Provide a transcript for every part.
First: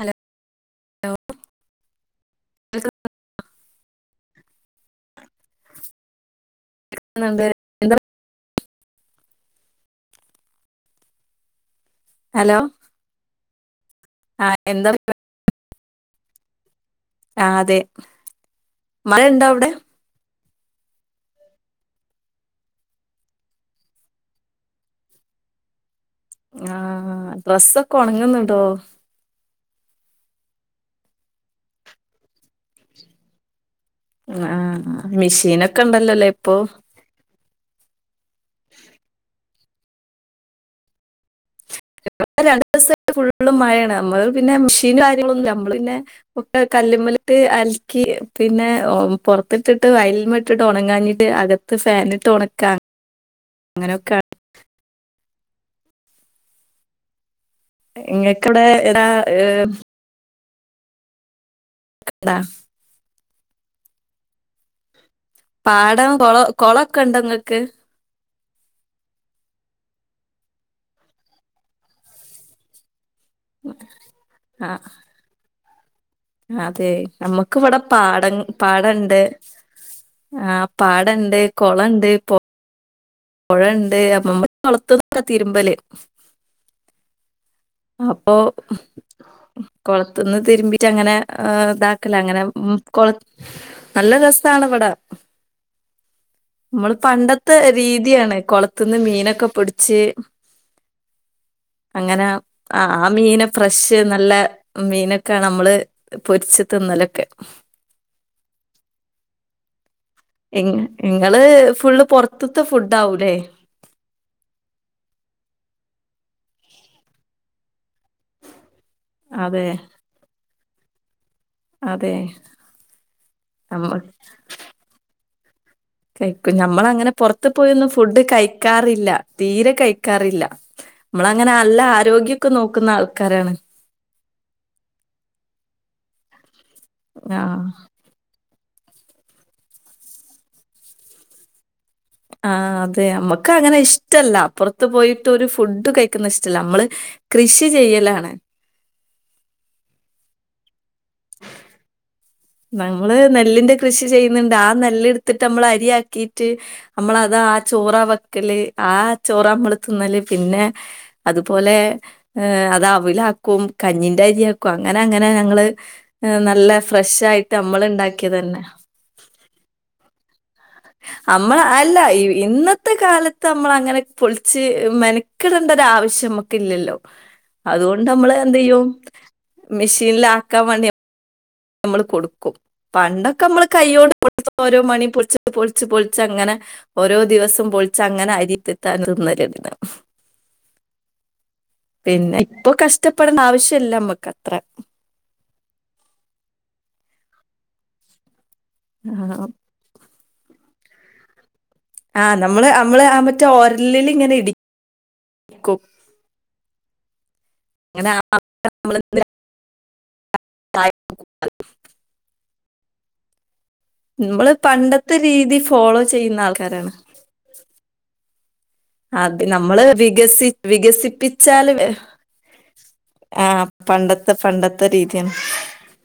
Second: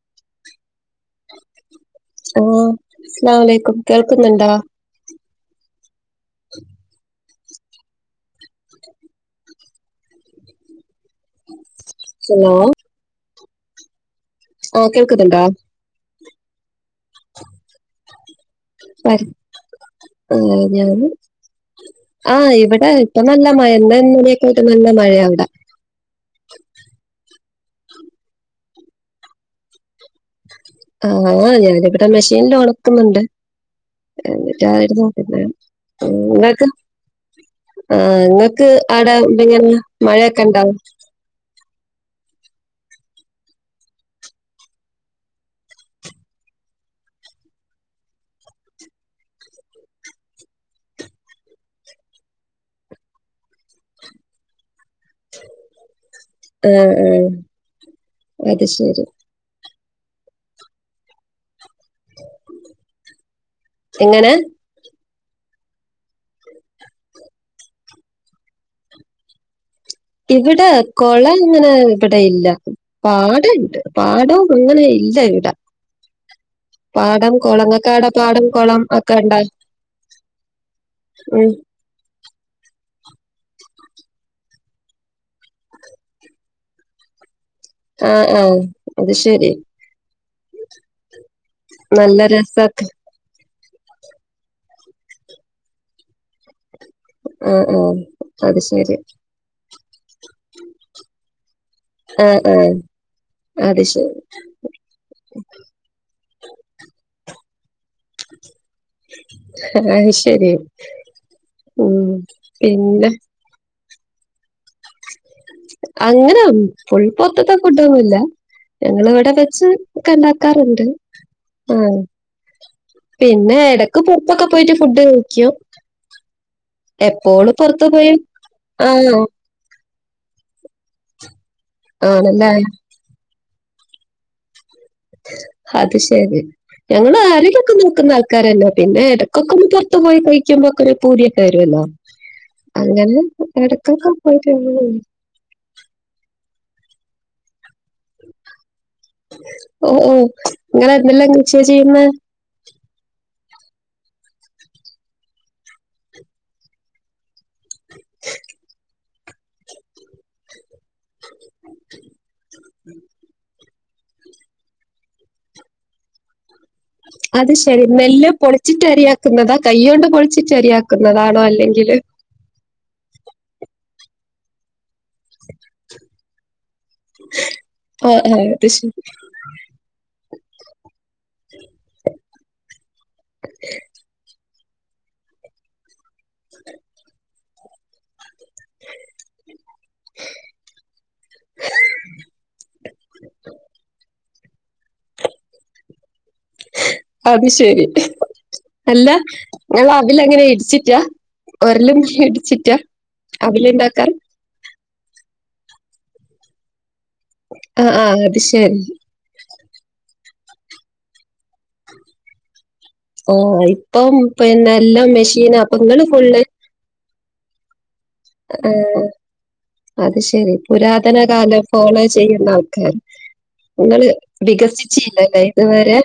Hello hello അസ്സലാമു അലൈക്കും കേൾക്ക്ന്ന്ണ്ടാ കേൾക്ക്ന്ന്ണ്ട് ഹലോ ആ അ എന്താ പരിപാ- കേൾക്ക്ന്ന്ണ്ടാ ആ അതെ മഴ പറ ഉണ്ടോ അവിടെ [unintelligible] [unintelligible] ആ ഇവിടെ ഇപ്പം നല്ല മഴ ഇന്നും ഇന്നലെയൊക്കെ ആയിട്ട് നല്ല മഴയാ വ്ടെ ആ ഡ്രസ്സൊക്കെ ഉണങ്ങുന്നുണ്ടോ ആ ഞാനിവിടെ മെഷീനിൽ ഉണക്കുന്നുണ്ട് ആ [unintelligible] നോക്കുന്നൊ മെഷീനൊക്കെ ഉണ്ടല്ലോല്ലേ ഇപ്പൊ [unintelligible] ആ ങ്ങക്ക് അവിടെ എന്തങ്ങനെ മഴയൊക്കെ ണ്ടാ രണ്ടു ദിവസായിട്ട് ഫുള്ള് മഴയാണ് നമ്മള് പിന്നെ മെഷീനും കാര്യങ്ങളൊന്നില്ല നമ്മള് പിന്നെ ഒക്കെ കല്ലുമ്മലിട്ട് അലക്കി പിന്നെ പുറത്തിട്ടിട്ട് അയല്മ്മെ ഇട്ട് ഉണങ്ങാഞ്ഞിട്ട് അക- ത്ത് ഫാനിട്ട് ഉണക്കാണ് അങ്ങനെയൊക്കെയാണ് അ ആ അത് നിങ്ങൾക്കിവിടെ ശരി ഏതാ ഏ- ക [unintelligible] എങ്ങനെ പാടം കൊള കൊളക്കെ ണ്ട ഇങ്ങൾക്ക് ഇവിടെ കൊളങ്ങനെ ഇവിടെ ഇല്ല പാ ഇടെണ്ട് പാടവും ആ അങ്ങനെ ഇല്ല ഇവിടാ അതെ നമ്മുക്ക് ഇവിടെ പാടം കുളം ഒക്കെ പാടംണ്ട് ഉണ്ടാവും ആ പാടണ്ട് ഉം. കൊളണ്ട് പൊ പൊഴണ്ട് അപ്പമ്മ കൊളത്തുന്നൊക്കയാ തിരുമ്പല് ആ അപ്പൊ ആ അത് ശരി കൊളത്തിന്ന് തിരുമ്പിട്ട് അങ്ങനെ ആ ഇതാക്കല നല്ല അങ്ങനെ രസൊക്കെ കൊള നല്ല രസാണ് വ്ടെ നമ്മള് ആ പണ്ടത്തെ ആ രീതിയാണ് അത് ശരി കൊളത്തുന്ന് മീനൊക്കെ പിട്‌ച്ച് അങ്ങനെ അ ആ മീന് അത് ഫ്രഷ് ശരി നല്ല മീനൊക്കെ ആണ് നമ്മള് പൊരിച്ച് തിന്നലൊക്കെ അത് ശരി ങ്ങ ഇങ്ങള് ഉം ഫുള്ള് പുറത്ത്ത്തെ ഫുഡ് പിന്നെ ആവുല്ലേ അങ്ങനെ ഫുൾ പൊറ്ത്ത്ത്തെ ഫുഡൊന്നുല്ല്യ ഞങ്ങള് ഇവിടെ അതെ വെച്ച് ഒക്കെ ണ്ടാക്കാറുണ്ട് ആ അതെ. പിന്നെ നമ്മ എടക്ക് പുറത്തൊക്കെ പോയിട്ട് ഫുഡ് കഴിക്കും കഴിക്കും നമ്മള അങ്ങനെ പുറത്ത് എപ്പോഴും പോയൊന്നും പോയി ഫുഡ് ആ കഴിക്കാറില്ല തീരെ കഴിക്കാറില്ല നമ്മള അങ്ങനെ നല്ല ആരോഗ്യമൊക്കെ ആണല്ലേ നോക്കുന്ന ആൾക്കാരാണ് അത് ശരി ഞങ്ങൾ ആഹ്. ആരോഗ്യക്കെ നോക്കുന്ന ആൾ ക്കാരന്നെ പിന്നെ ഇടക്കൊക്കൊന്ന് പുറത്തു പോയി കഴിക്കുമ്പോ ഒക്കെ ഒരു പൂതിയൊക്കെ വരൊല്ലോ ആഹ് അതെ നമ്മക്ക് അങ്ങനെ ഇഷ്ട്ടല്ല പോയിട്ട് പുറത്ത് പോയി ട്ടൊരു ഫുഡ് കഴിക്കുന്നെ ഇഷ്ടല്ല നമ്മള് കൃഷി ചെയ്യലാണ് ഓഹ് ഓഹ് ഇങ്ങൾ എന്തെല്ലാം കൃഷിയാ ചെയ്യുന്നെ നമ്മള് നെല്ലിന്റെ കൃഷി ചെയ്യുന്നുണ്ട് ആ നെല്ല് എടുത്തിട്ട് നമ്മള് അരിയാക്കിട്ട് നമ്മള് അത് ആ ചോറാ വെക്കല് ആ ചോറാ നമ്മള് തിന്നല് പിന്നെ അതുപോലെ അത് അവിലാക്കും കഞ്ഞിന്റെ അരിയാക്കും അങ്ങനെ അങ്ങനെ ഞങ്ങള് നല്ല ഫ്ര അത് ശെരി നെല്ല് പൊളിച്ചിട്ട് അരിയാക്കുന്നതാ കൈയ്യോണ്ട് പൊളി നമ്മൾ അല്ല ഇ ഇന്നത്തെ കാല തമ്മള് അങ്ങനെ പൊളിച്ച് മെനക്കടെണ്ട ഒരു ആവശ്യം മക്ക് ഇല്ലല്ലോ അതുകൊണ്ട് ആ നമ്മള് ആ, എന്ത് അത് ചെയ്യും ശരി മെഷീനിലാക്കാൻ വേണ്ടി നമ്മള് കൊടുക്കും പണ്ടൊക്കെ നമ്മള് കൈയ്യോണ്ട് [unintelligible] ഓരോ മണി പൊളിച്ച് പൊളിച്ച് പൊളിച്ച് അങ്ങനെ ഓരോ ദിവസം പൊളിച്ച് അങ്ങനെ അരിത്തെത്താൻ തിന്നല് [unintelligible] പിന്നെ ഇപ്പൊ കഷ്ടപ്പെടണ്ട ആവശ്യല്ല നമ്മക്ക് അത്ര അത് ശരി അല്ല ആഹ് ഇങ്ങള് അവൽ എങ്ങനെ ഇടിച്ചിറ്റാ ഒരലും ആഹ് നമ്മള് ഇടിച്ചിട്ടാ നമ്മള് ആ മറ്റേ ഒരലിൽ അവിലുണ്ടാക്കാൻ ഇങ്ങനെ ഇടി കും ആഹ് ആഹ് അത് ശെരി കായ് [unintelligible] ഓ ഇപ്പം പിന്നെ എല്ലാം മെഷീന അപ്പംങ്ങള് ഫുള്ള് കാരാണ് അത് നമ്മള് അത് വികസി ശരി പുരാതന കാലം വികസിപ്പിച്ചാല് ഫോളോ ചെയ്യുന്ന ആൾക്കാർ ആഹ് നിങ്ങള് പണ്ടത്തെ പണ്ടത്തെ രീതിയാണ് വികസിച്ചില്ലല്ലേ ഇതുവരെ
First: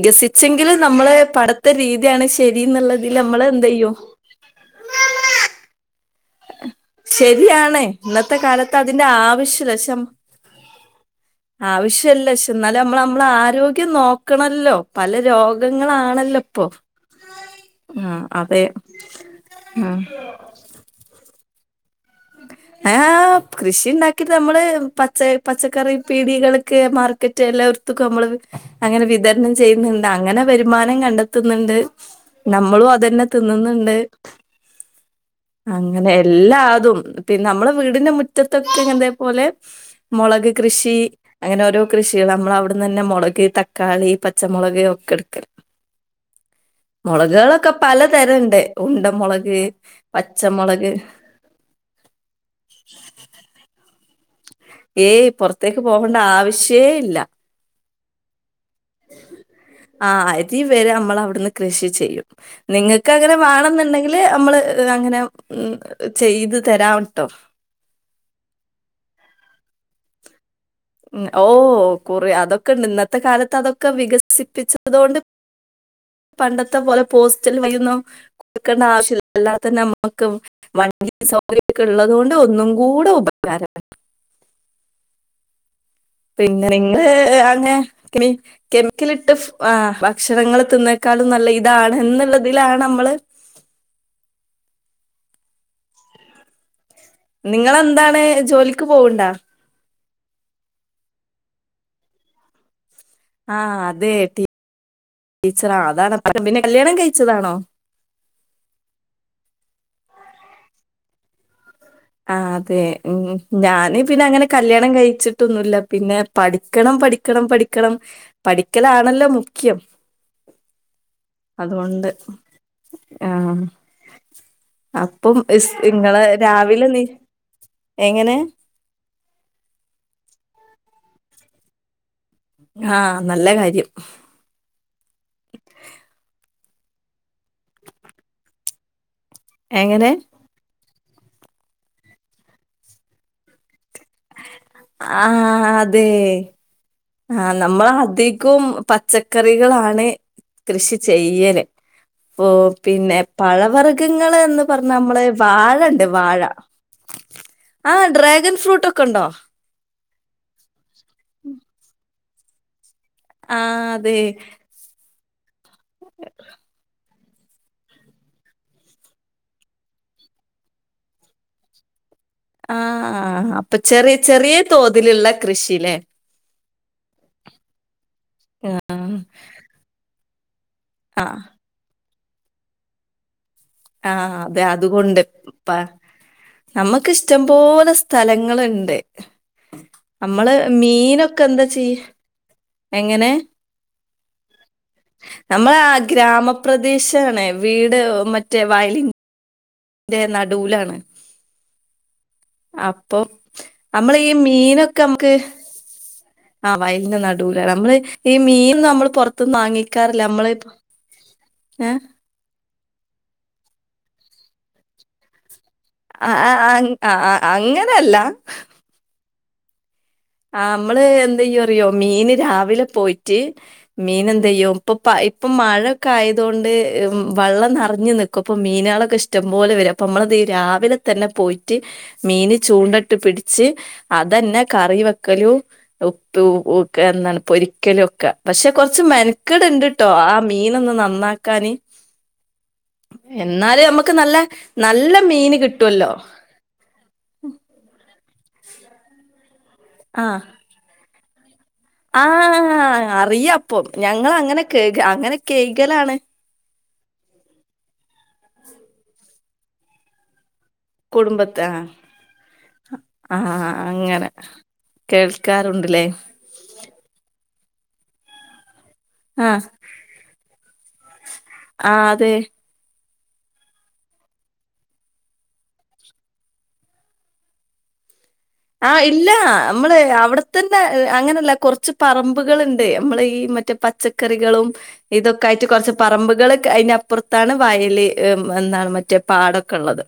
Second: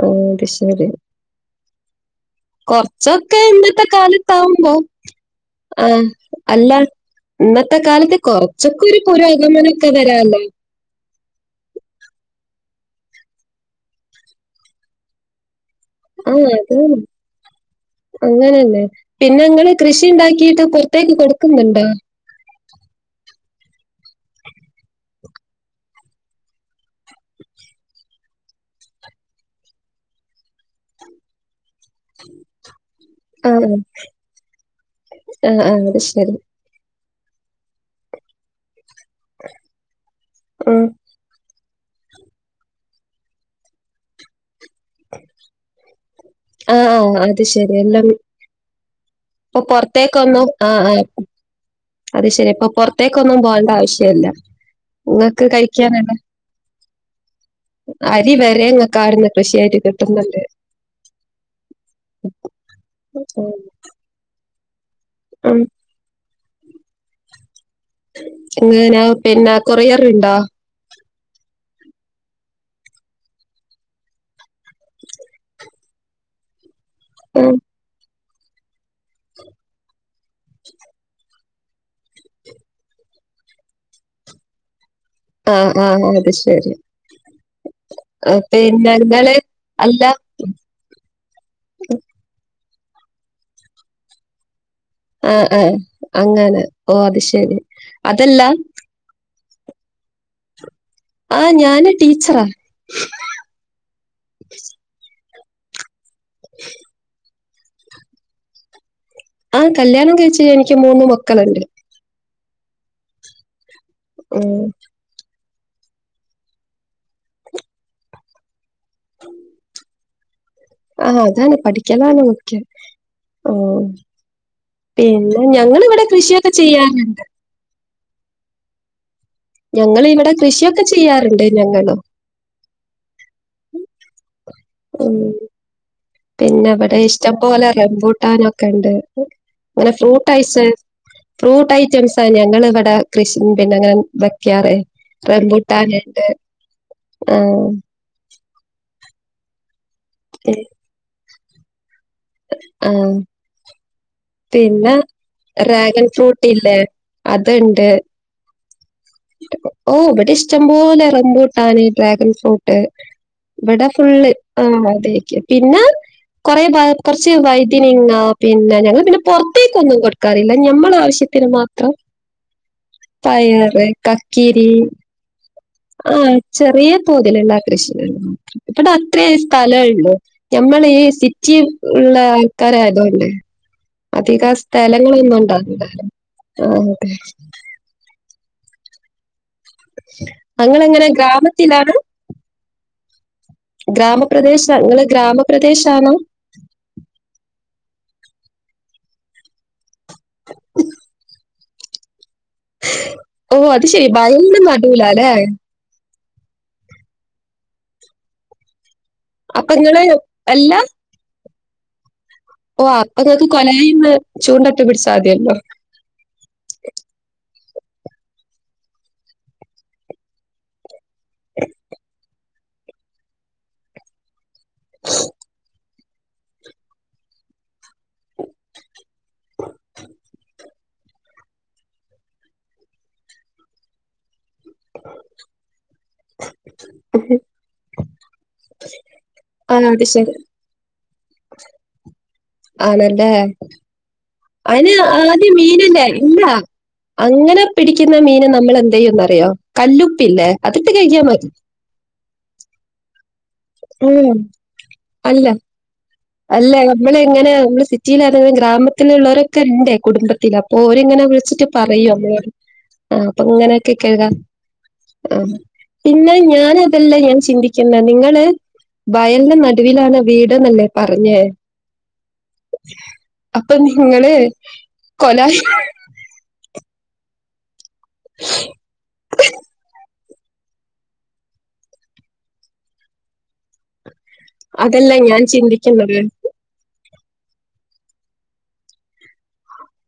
ആ, അത് ശരി നമ്മള് പടത്തെ രീതിയാണ് ശരി എന്നുള്ളതിൽ കുറച്ചൊക്കെ നമ്മള് എന്ത് ചെയ്യും കാലത്താവുമ്പോ ആഹ് അല്ല ഇന്നത്തെ ശരിയാണ് കാലത്ത് ഇന്നത്തെ കാലത്ത് കൊറച്ചൊക്കെ ഒരു അതിന്റെ ആവശ്യല്ല പുരോഗമനൊക്കെ പക്ഷെ വരാല്ലേ ആവശ്യല്ല പക്ഷേ എന്നാലും നമ്മ നമ്മള ആരോഗ്യം നോക്കണല്ലോ പല രോ ആഹ് അത് ആഹ് അതെ. അങ്ങനെന്നെ പിന്നെങ്ങള് ഉം കൃഷി ഉണ്ടാക്കിട്ട് പൊറ ത്തേക്ക് കൊടുക്കുന്നുണ്ടോ ആഹ് കൃഷി ഉണ്ടാക്കിട്ട് നമ്മള് പച്ച പച്ചക്കറി പീടികൾക്ക് മാർ ക്കറ്റ് എല്ലോട്ത്ത്ക്കും നമ്മള് അങ്ങനെ വിതരണം ചെയ്യുന്നുണ്ട് അങ്ങനെ വരുമാനം കണ്ടെത്തുന്നുണ്ട് നമ്മളും അതന്നെ ആഹ് തിന്നുന്നുണ്ട് ആഹ് ആഹ് അത് അങ്ങനെ ശരി. എല്ലാതും പിന്നെ നമ്മുടെ വീടിന്റെ മുറ്റത്തൊക്കെങ്ങൻ ത്തതേപോലെ മുളക് ഉം കൃഷി അങ്ങനെ ഓരോ കൃഷികൾ നമ്മൾ അവിടുന്ന് തന്നെ മുളക് തക്കാളി പച്ചമുളക് ഒക്കെ എടുക്കല് ആഹ് ആഹ് അത് മുളകുകളൊക്കെ ശരി. എല്ലാം പലതരംണ്ട് ഉണ്ട മുളക് ഇപ്പൊ പൊറത്തേക്കൊന്നും ആഹ് പച്ചമുളക് ആഹ് അത് ശരി അപ്പൊ പുറത്തേക്കൊന്നും പോണ്ട ആവശ്യല്ല ഏയ് ഇങ്ങക്ക് പുറത്തേക്ക് കഴിക്കാനുള്ള പോകേണ്ട ആവശ്യേ ഇല്ല അരി വരെങ്ങക്കവ്ട്ന്ന് കൃഷിയായി കി ആഹ് അരി വരെ നമ്മൾ അവിടുന്ന് കൃഷി ചെയ്യും നിങ്ങൾക്ക് അങ്ങനെ ഉം വാണംന്നുണ്ടെങ്കില് നമ്മള് അങ്ങനെ ഉം ചെയ്തു തരാം ട്ടോ അങ്ങനാ പിന്നെ കൊറിയറ്ണ്ടോ ഉം ഓ കോറി അതെക്കെണ്ട് ഇന്നത്തെ കാലത്ത് അതൊക്കെ വികസിപ്പിച്ചതൊണ്ട് പണ്ടത്തെ പോലെ ഉം പോസ്റ്റൽ വയിയോന്നും കൊടുക്കണ്ട ആവശ്യല്ല അല്ലാത തന്നെ നമ്മക് വണ്ടി സൗകര്യൊക്കെ ഇള്ളതു കൊണ്ട് ഒന്നും കൂടെ ഉപകാരം ആ ആ പിന്നെ നിങ്ങള് അങ്ങെ കെമി ആഹ് പിന്നെ കെമിക്കലിട്ട് ഇങ്ങള് ആ അല്ല ഭക്ഷണങ്ങള് തിന്ന ക്കാളും നല്ല ഇതാണ് എന്ന്ള്ളതിലാണ് അമ്മള് ആ ആ അങ്ങനെ ഓ അത് ശരി അതല്ല ക്ക് പോവ്ണ്ടാ ആ ഞാന് ടീച്ചറാ ആ അതെ ടീ ടീച്ചറ അതാണ് പിന്നെ കല്യാണം കഴിച്ചതാണോ ആ കല്യാണം കഴിചാ എനിക്ക് മൂന്ന് മക്കള്ണ്ട് ആ അതെ ഉം ഞാന് പിന്നെ അങ്ങനെ ഉം. കല്യാണം കഴിച് ട്ട് ഒന്നുല്ല പിന്നെ പഠിക്കണം പഠിക്കണം പഠിക്കണം പഠിക്കലാണല്ലോ മുഖ്യം ആ അതാണ് അതുകൊണ്ട് പഠിക്കലാണ് മുഖ്യം ആ ആഹ് അപ്പം പിന്നെ ഇസ് ഞങ്ങള് ഇവടെ ഇങ്ങളെ കൃഷിയൊക്കെ രാവിലെ നീ ചെയ്യാറ്ണ്ട് എങ്ങനെ ഞങ്ങള് ഇവടെ കൃഷിയൊക്കെ ചെയ്യാറ്ണ്ട് ഞങ്ങളും ആ നല്ല കാര്യം ഉം പിന്ന ഇവടെ ഇഷ്ടംപോലെ റംബൂട്ടാനൊക്ക ഇണ്ട് അങ്ങനെ എങ്ങനെ ഫ്രൂട്ട് ഐസ് ഫ്രൂട്ട് ഐറ്റംസ ഞങ്ങള് ഇവടെ കൃഷി പിന്നെ വെക്കാറ് റംബൂട്ടാന് ഇണ്ട് ആ നമ്മള് അധികും പച്ചക്കറികളാണ് ഉം കൃഷി ചെയ്യല് പ്പൊ ആ. പിന്നെ പഴവർ ഖങ്ങള് എന്ന് പർഞ്ഞ പിന്നെ അമ്മള് ഡ്രാഗൺ വാഴണ്ട് വാഴ ഫ്രൂട്ട് ഇല്ലേ? അതുണ്ട്. ആ ഡ്രാഗൻ ഫ്രൂട്ട് ഒക്ക ഇണ്ടോ ഓ ഇവടെ ഇഷ്ടംപോലെ റംബൂട്ടാന് ഡ്രാഗൻ ഫ്രൂട്ട് ആ ഇവടെ അതെ ഫുള്ള് ആ തേക്ക് പിന്നെ കൊറെ ഭാ കൊർച്ച് വയ്തനങ്ങ പിന്നെ ഞങ്ങള് പിന്നെ പൊർത്തേക്കൊന്നും കൊട്ക്കാറില്ല ഞമ്മള് ആവശ്യത്തിന് മാ ആ പയറ് കക്കിരി ല്ള്ള കൃഷി ലെ ആ ചെറിയ തോതില് എല്ലാ കൃഷികളും. ഇവടെ അത്രേ സ്ഥലള്ളു ഞമ്മളേ ഈ ആ സിറ്റി ഉള്ള ആൾക്കാരായതോണ്ട് ആ അതെ അതുകൊണ്ട് പ്പ ഉണ്ടാവില്ല ആ നമ്മക്ക് അതെ ഇഷ്ടം പോലെ സ് സ്ഥലങ്ങള്ണ്ട് അമ്മള് ഞങ്ങളെങ്ങനെ മീനൊക്കെ എന്താ ചെയ് ഗ്രാമത്തിലാണ് എങ്ങനെ ഗ്രാമപ്രദേശ ഇങ്ങള് ഗ്രാമപ്രദേഷാണോ പ്രദേഷാണ് വീട് മറ്റേ വയലി ന്റെ നടൂലാണ് അപ്പൊ ഓ അത് ശരി അമ്മള് ഈ വയലിന് മീനൊക്കെ നടുവിലാ അല്ലേ അമ്മക്ക് ആ വയലിന്റെ നടൂലാ നമ്മള് ഈ മീൻ നമ്മള് പൊർ ത്ത് അപ്പൊ നിങ്ങള് വാങ്ങിക്കാറില്ല നമ്മള് ഇപ്പൊ എല്ലാ ഏ ഓ അപ്പ ങ്ങക്ക് കൊലായിന്ന് ചൂണ്ടട്ട് പിടിച്ചാമതിഴല്ലോ ആ ആ അങ്ങ ആ ആ അങ്ങനല്ല ആഹ് മ്മള് എന്തയും അറിയോ മീന് രാവിലെ പോയിട്ട് മീൻ എന്ത് ചെയ്യും ഇപ്പൊ ഇപ്പ ഇപ്പം മഴൊക്കെ ആയതുകൊണ്ട് വള്ളം നിറഞ്ഞു നിക്കും ഇപ്പൊ മീനാളൊക്കെ ഇഷ് ടം പോലെ വരും അപ്പൊ നമ്മളത് യും രാവിലെ തന്നെ പോയിട്ട് മീന് ചൂണ്ടട്ട് പിടിച്ച് അതന്നെ കറി വെക്കലും ഉപ്പ്ക്കെ എന്നാണ് പൊരിക്കല് ഒക്കെ പക്ഷെ കൊറച്ച് മെനക്കേട് ആ അത് ഇണ്ട്ട്ടോ ആ ശരി. മീനൊന്ന് നന്നാക്കാന് ആണല്ലേ? എന്നാലെ നമ്മുക്ക് നല്ല നല്ല മീന് കിട്ടോല്ലോ ല്ല അങ്ങനെ പിടിക്കുന്ന മീന് നമ്മൾ എന്തയ്യുംന്നറിയോ കല്ലുപ്പില്ലേ അത്ട്ട്കഴികിയാ മതി ആഹ് അറിയാപ്പം ഉം. ഞങ്ങള് അങ്ങനെ കഴ് ക അങ്ങനെ കഴ് കലാണ് അല്ലേ നമ്മള് എങ്ങനെ നമ്മള് സിറ്റിയില് ആണ് ഗ്രാമത്തിലള്ളവരൊക്കെ ഉണ്ട് കുടുംബത്തില ഓരിങ്ങനെ കുടുംബത്തെ വിളിച്ചിട്ട് ആ പറയൂ നമ്മളൊട് ആ അപ്പൊ ഇങ്ങനെയൊക്കെ കഴ് അങ്ങനെ കാ ആഹ് കേൾക്കാറുണ്ട്ല്ലേ പിന്നെ ഞന് അതല്ല ഞാൻ ചിന്തിക്കുന്ന നിങ്ങള് ആ വയലിന്റെ നടുവിലാണ് വീട്ന്നല്ലേ പറഞ്ഞേ ആഹ് അതെ അപ്പൊ നിങ്ങളെ കൊലായി ആ ഇല്ല നമ്മള് അവിടെ ത്തല്ല അങ്ങനല്ല കുറച്ച് പറമ്പുകളുണ്ട് നമ്മള ഈ മറ്റേ പച്ച ക്കറികളും അതല്ല ഞാൻ ഇതൊക്കെ ആയിട്ട് കുറച്ച് ചിന്തിക്കുന്നത്. പറമ്പുകള് അയിനപ്പുറ ത്താണ് വയൽ എന്താണ് മറ്റേ പാടൊക്കെ ഉള്ളത്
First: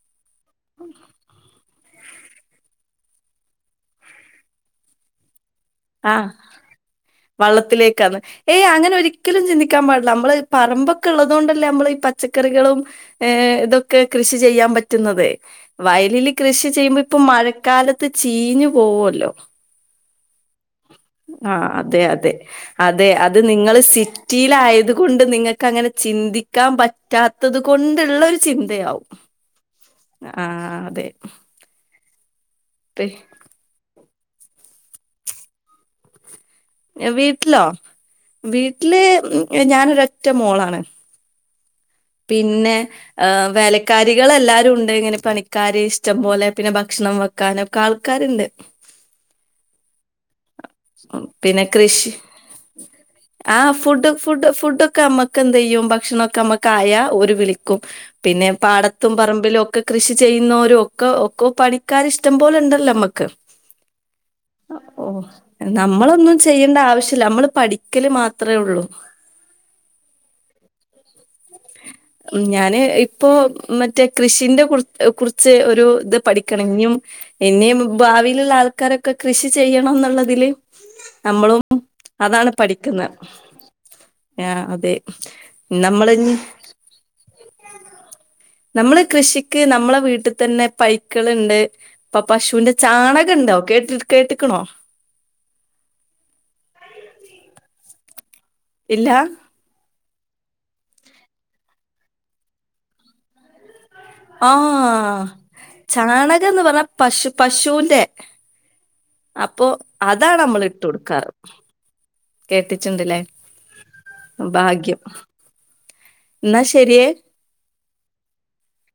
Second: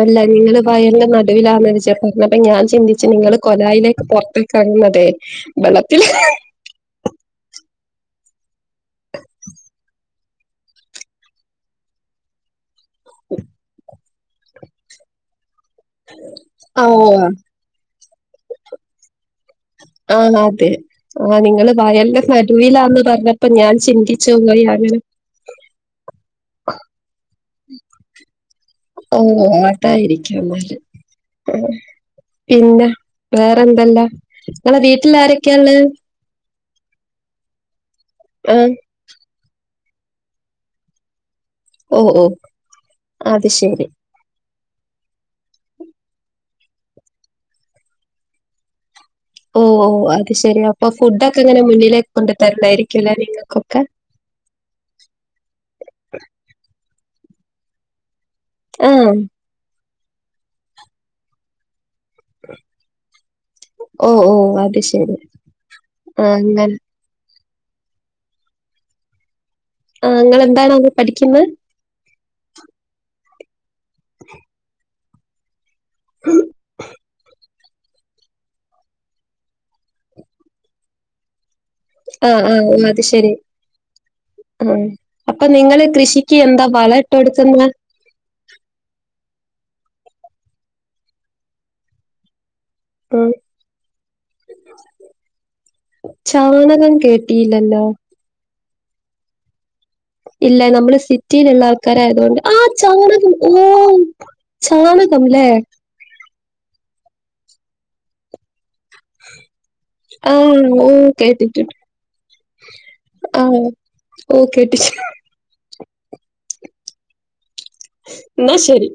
അല്ല നിങ്ങള് വയലിന്റെ നടുവിലാന്ന് ര്ച്ചാ പറഞ്ഞപ്പ ഞാൻ ചിന്തിച്ചു നിങ്ങള് കൊലായിലേക്ക് പുറത്ത് കാടന്നതെ ആഹ് വള്ളത്തിലേക്കാന്ന് ഏയ് അങ്ങനെ ഒരിക്കലും ചിന്തിക്കാൻ പാടില്ല നമ്മള് പറമ്പൊക്കെ ഉള്ളതുക കൊണ്ടല്ലേ നമ്മള ഈ പച്ചക്കറികളും ഏ ഇതൊക്കെ കൃഷി ചെയ്യാൻ പ റ്റുന്നതെ വയലില് കൃഷി ചെയ്യുമ്പം ഇപ്പം ഓഹ് മഴക്കാലത്ത് ചീഞ്ഞു പോവല്ലോ ആന്ന് അതെ ആഹ് നിങ്ങള് അതെ വയലിന്റെ അതെ നടുവിലാന്ന് അതെ അത് പറഞ്ഞപ്പോ ഞാൻ നിങ്ങള് ചിന്തിച്ചു സിറ്റിൽ പോയി ആയത് അങ്ങനെ കൊൊണ്ട് നിങ്ങക്ക് അങ്ങനെ ചിന്തി ക്കാൻ പറ്റാത്തത് കൊണ്ടുള്ള ഒരു ചിന്തയാവും ഓഹ് അതായിരിക്കും എന്നാല് ആഹ് അതെ ആഹ് പിന്ന തേ വേറെന്തല്ല നിങ്ങളെ വീട്ടില് ആരൊക്കെള്ളെ വീട്ടിലോ ആഹ് വീട്ടില് ഞാനൊരൊറ്റ മോളാണ് ഓഹ് ഓഹ് പിന്നെ അത് ശെരി വേലക്കാ കാരികളെല്ലാരും ഉണ്ട് ഇങ്ങനെ പണിക്കാര് ഇഷ്ടം പോലെ പിന്നെ ഭക്ഷണം വെക്കാന് ഒക്കെ ആൾക്കാര്ണ്ട് ഓ ഓ അത് ശെരി അപ്പൊ ഫുഡ് ഉം, ഒക്കെ ഇങ്ങനെ പിന്നെ മുന്നിലേ കൃഷി കൊണ്ടു തരലായിരിക്കുല്ലോ നിങ്ങ ആ ക്കൊക്കെ ഫുഡ് ഫുഡ് ഫുഡ് ക്കെ അമ്മക്ക് എന്തയ്യും ഭക്ഷണൊക്കെ അമ്മക്കായ ഒരു വിളിക്കും പിന്നെ പാടത്തും ആഹ് പറമ്പിലും ഒ ക്കെ കൃഷി ചെയ്യുന്നോരും ഒക്കെ ഒക്കെ പണിക്കാര് ഇഷ്ടം പോലെണ്ടല്ലോ നമ്മക്ക് ഓ ഓ അത് ശെ ഓ നമ്മളൊന്നും ചെയ്യേണ്ട ആവശ്യല്ല നമ്മള് പഠിക്കല് മാത്ര ഒള്ളൂ ആഹ് ഇങ്ങളെന്താണവിടെ പഠിക്കുന്നെ ഞാന് ഇ പ്പൊ മറ്റേ കൃഷിന്റെ കു കുറിച്ച് ഒരു ഇത് പഠിക്കണെഞ്ഞും ഇനിയും ഭാവിയിലുള്ള ആൾക്കാരൊക്കെ കൃഷി ചെയ്യണം ന്നുള്ളതില് നമ്മളും ഉ ആഹ് അതാണ് ആഹ് പഠിക്കുന്ന. അത് ശരി. ആ ആഹ് അതെ അപ്പൊ നിങ്ങള് നമ്മളഞ്ഞി. കൃഷിക്ക് എന്താ വളം ഇട്ട് കൊടുക്കുന്നെ? നമ്മള് കൃഷിക്ക് നമ്മളെ വീട്ട് തന്നെ പൈക്കൾണ്ട്. അപ്പ പശുന്റെ ആഹ് ചാണകം ഉണ്ട് കേട്ടി കേട്ടക്കണോ? ചാണകം കേട്ടില്ലല്ലോ.? ഇല്ല... ഇല്ല നമ്മള് സിറ്റിലുള്ള ആൾക്കാരയതൊണ്ട് ആ ചാണകം ഓ ചാനകമല്ലേ? ചാണകംന്ന് പറഞ്ഞാ പശു പശുന്റെ അപ്പൊ അതാണ് നമ്മൾ ആഹ് ഇട്ട ഓഹ് കൊടുക്കാറ്. കേട്ടിട്ടുണ്ട്. കേട്ടട്ടുണ്ടല്ലേ ആഹ് ഓഹ് ഭാഗ്യം. കേട്ടിട്ടുണ്ട്. എന്നാ ശരിയെ. ന്നാ ശരി.